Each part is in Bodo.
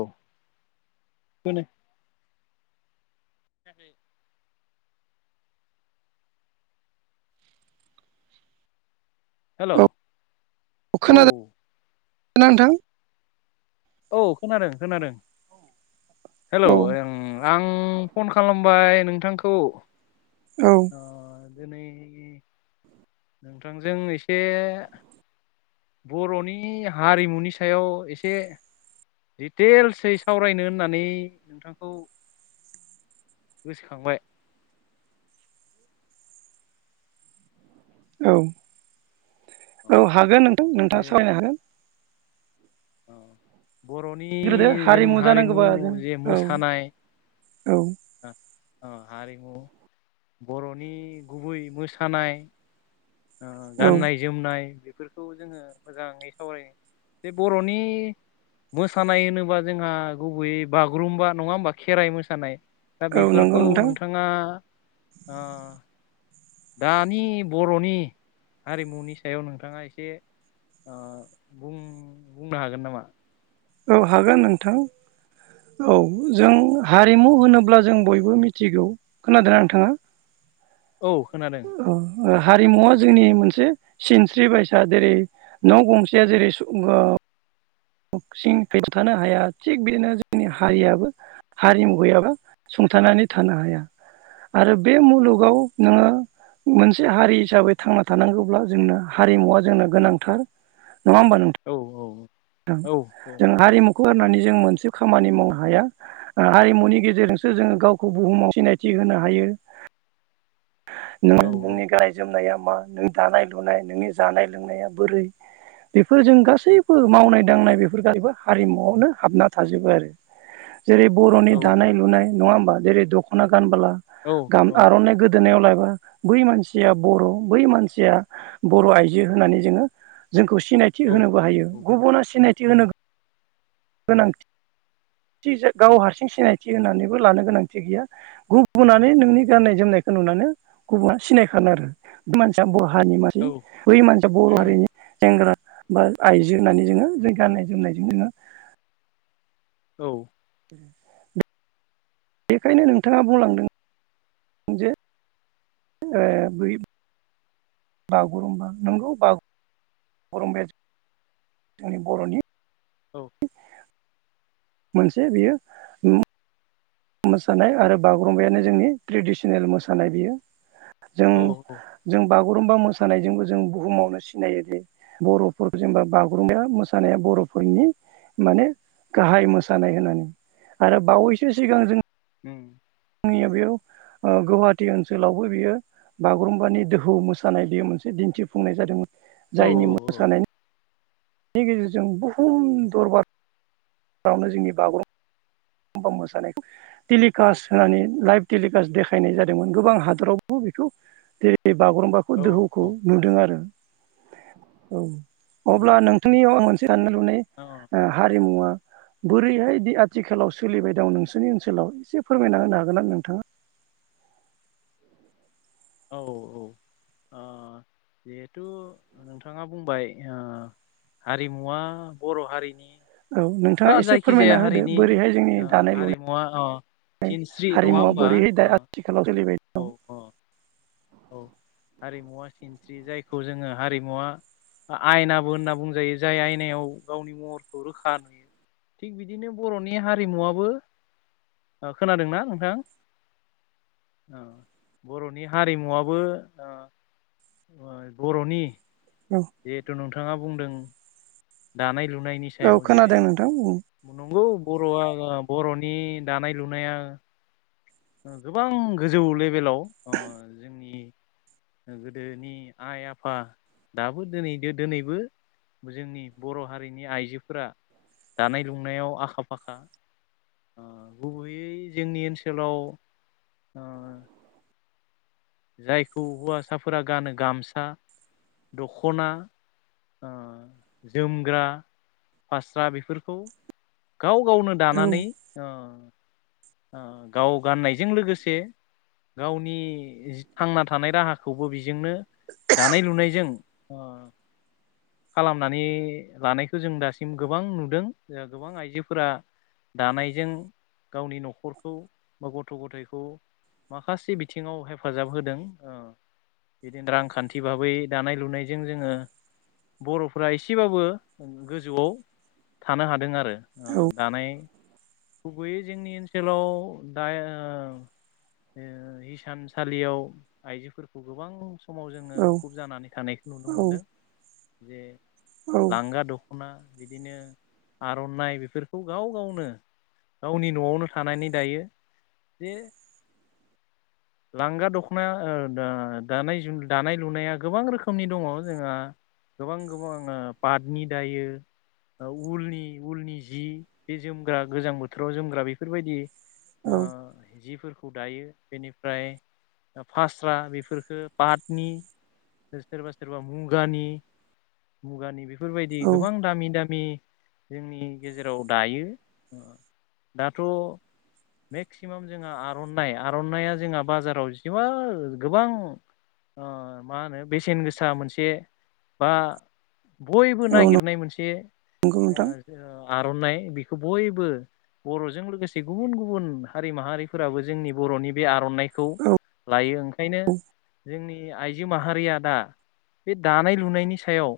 औ [unintelligible] हेलौ खोनादों ना नोंथां औ खोनादों खोनादों हेलौ औ ओ आं अ फन खालामबाय नोंथांखौ औ ओ दिनै नोंथांजों एसे बर'नि हारिमुनि सायाव एसे दिटेल्सै सावरायनो होननानै नोंथांखौ गोसोखांबाय औ औ हागोन नोंथां जे नोंथाङा सावरायनो हागोन बर'नि ग्रोदो जों हारिमु जानांगौबा जों जे औ मोसानाय औ अ हारि ओ बर'नि गुबै मोसानाय ओ औ गाननाय जोमनाय बे फोरखौ जोङो मोजाङै सावरायो जे बर'नि मोसानाय होनोबा जोंहा गुबैयै बागुरुम्बा नङा होमबा खेराइ मोसानाय दा औ नंगौ बेफोरखौ नोंथां नोंथाङा ओ दानि बर'नि हारिमुनि सायाव नोंथाङा एसे ओ बुं-बुंनो हागोन नामा औ हागोन नोंथां औ जों हारिमु होनोब्ला जों बयबो मिथिगौ खोनादोना नोंथाङा औ खोनादों ओ हारिमुवा जोंनि मोनसे सिनस्रि बायसा जेरै न' गंसेया जेरै सुबुं ओ सिं खै थानो हाया थिग बेदिनो जोंनि हारियाबो हारिमु गैयाबा सं थानानै थानो हाया आरो बे मुलुगाव नोङो मोनसे हारि हिसाबै थांना थानांगौब्ला जोंनो हारिमुवा जोंनो गोनांथार औ ओं औ जों हारिमु खौ गारनानै जों मोनसे खामानि मावनो हाया ओ हारिमुनि गेजेरजोंसो जोङो गावखौ बुहुमाव सिनायथि होनो हायो [inaudible] औ नोङो नोंनि गाननाय जोमनाया मा नों दानाय लुनाय नोंनि जानाय लोंनाया बोरै बेफोर जों गासैबो मावनाय दांनाय बेफोर गारैबो हारिमुआवनो हाबना थाजोबो आरो जेरै औ बर'नि दानाय लुनाय नङा होमबा जेरै दख'ना गानबोला गाम आर'नाइ गोदोनायाव ला ब्ला बै मानसिया बर' बै मानसिया बर' आइजो होननानै जोङो जोंखौ सिनायथि औ होनोबो हायो गुबुना सिनायथि होनो गोनां थिजो गाव हारसिं सिनायथि होनानैबो लानो गोनांथि गैया गुबुनानो नोंनि गाननाय जोमनाय खो नुनानो गुबुना सिनायखागोन आरो बि मानसिया बर' हारिनि मानसि बै मानसिया बर' हारिनि सेंग्रा बा आइजो होननानै जोङो जों गान्नाय जोमनायजों जोङो औ [inaudible] बेखायनो नोंथाङा बुंलांदों जे ओ बै बागुरुम्बा नोंगौ बागुरुम्बाया जोंनि बर'नि औ मोनसे बियो ओम मोसानाय आरो बागुरुम्बायानो जोंनि ट्रिडिसनेल मोसानाय बियो औ जों-जों बागुरुम्बा मोसानायजोंबो जों बुहुमावनो सिनायोदि बर'फोर जेनबा बागुरुमबा मोसानाया ब बर'फोरनि माने गाहाय मोसानाय होननानै आरो बावैसो सिगां जों ओम आंनिया बेयाव ओ गुवाहाटि ओनसोलावबो बियो बागुरुम्बानि दोहौ मोसानाय बेयो मोनसे दिन्थिफुंनाय जादों जायनि मोसानाय नि गेजेरजों बुहुम दरबारावनो जोंनि बागुरुम् बा मोसानायखौ टिलिकास्ट होनानै लाइभ टेलिकास्ट देखायनाय जादोंमोन गोबां हादरावबो बे खौ जेरै बागुरुम्बाखौ औ दोहौखौ औ नुदों आरो औ औ अब्ला नोंथांनियाव आं मोनसे हाननो लुनाय अ औ हारिमुवा बोरैहायदि आथिखालाव सोलिबाय दं नोंसोरनि ओनसोलाव एसे फोरमायना होनो हागोन ना नोंथाङा औ औ औ ओ जिहेतु नोंथाङा बुंबाय ओह हारिमुवा बर हारिनि औ नोंथाङा बा इसे जायखिजाया फोरमायना होदो हारिनि बोरैहाय जोंनि ओ दानाय हारिमुवा अ लुनाय आय सिनस्रि नङा हारिमुवा होमबा बोरैहाय अ दा आथिखालाव सोलिबाय औ दं अ औ हारिमुवा सिनस्रि जायखौ जोंङो हारिमुवा ओ आयनाबो होनना बुंजायो जाय आयनायाव गावनि महरखौ रोखा नुयो थिग बिदिनो बरनि हारिमुवाबो ओ खोनादोंना नोंथां [inaudible] ओ बरनि हारिमु फङाबो ओह ओ बरनि औ जिहेतु नोंथाङा बुंदों दानाय लुन नायनि औ सायाव जे खोनादों नोंथां औ नंगौ बर'आ ओ बरनि दानाय लुनाया ओ गोबां गोजौ लेबेलाव अह जोंनि ओ गोदोनि आइ आफा दाबो दोनैदो दोनैबो जोंनि बर हारिनि आइजोफोरा दानाय लुनायाव आखा फाखा ओ गुबैयै जोंनि ओनसोलाव ओ जायखौ हुवासाफोरा गानो गामसा दखना ओह जोमग्रा फास्रा बेफोरखौ गाव गावनो दानानै औ ओ अ गाव गाननायजों लोगोसे गावनि जि थांना थानाय राहाखौबो बिज जोंनो दानाय लुनायजों अह खालामनानै लानायखो जों दासिम गोबां नुदों ओ गोबां आइजोफोरा दानायजों गावनि न'खरखौ बा गथ' गथायखौ माखासे बिथिङाव हेफाजाब होदों अह बिदिन रांखान्थि भाबै दानाय लुनायजों जोंङो बर'फोरा इसेबाबो ओं गोजौआव थानो हादों आरो अह दानाय गुबैयै जोंनि ओनसोलाव दाय ओह ओह हिसानसालियाव आइजोफोरखौ गोबां मुंस समाव जोंङो औ मुखुब जानानै थानायखौ नुनो मोनदों जेह औ लांगा दख'ना बिदिनो आरनाइ बेफोरखौ गाव गावनो गावनि नआवनो थानानै दायो जे लांगा दखना ओह दा दानायजों दानाय लुनाया गोबां रोखोमनि दङ जोंहा गोबां गोबां ओह पाटनि दायो ओ उलनि उलनि जि बे जोमग्रा गोजां बोथोराव जोमग्रा बेफोरबायदि ओ औ जिफोर खौ दायो बेनिफ्राय ओह फास्रा बेफोरखो बाटनि सोर सोरबा सोरबा मुगानि मुगानि बेफोरबायदि गोबां औ दामि दामि जोंनि गेजेराव दायो अह दाथ' मेक्सिमाम जोंहा आरनाइ आरनाइया जोंहा बाजाराव जोबोर गोबां ओ मा होनो बेसेन गो बा बयबो औ नागिरनाय मोनसे नंगौ ओ नोंथां जो आरनाइ बेख खौ बयबो बरजों लोगोसे गुबुन गुबुन हारि माहारिफोराबो जोंनि बरनि बे आरनाइ खौ औ लायो ओंखायनो जोंनि नि आइजो माहारिया दा बे दानाय लुनायनि सायाव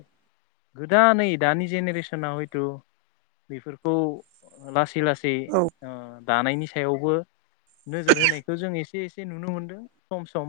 दा नै दानि जेनेरैसन आव जिहेथु बिफोरखौ लासै लासै औ ओ दानायनि सायावबो नोजोर होनायखौ जों एसे एसे नुनो मोनदों सम सम।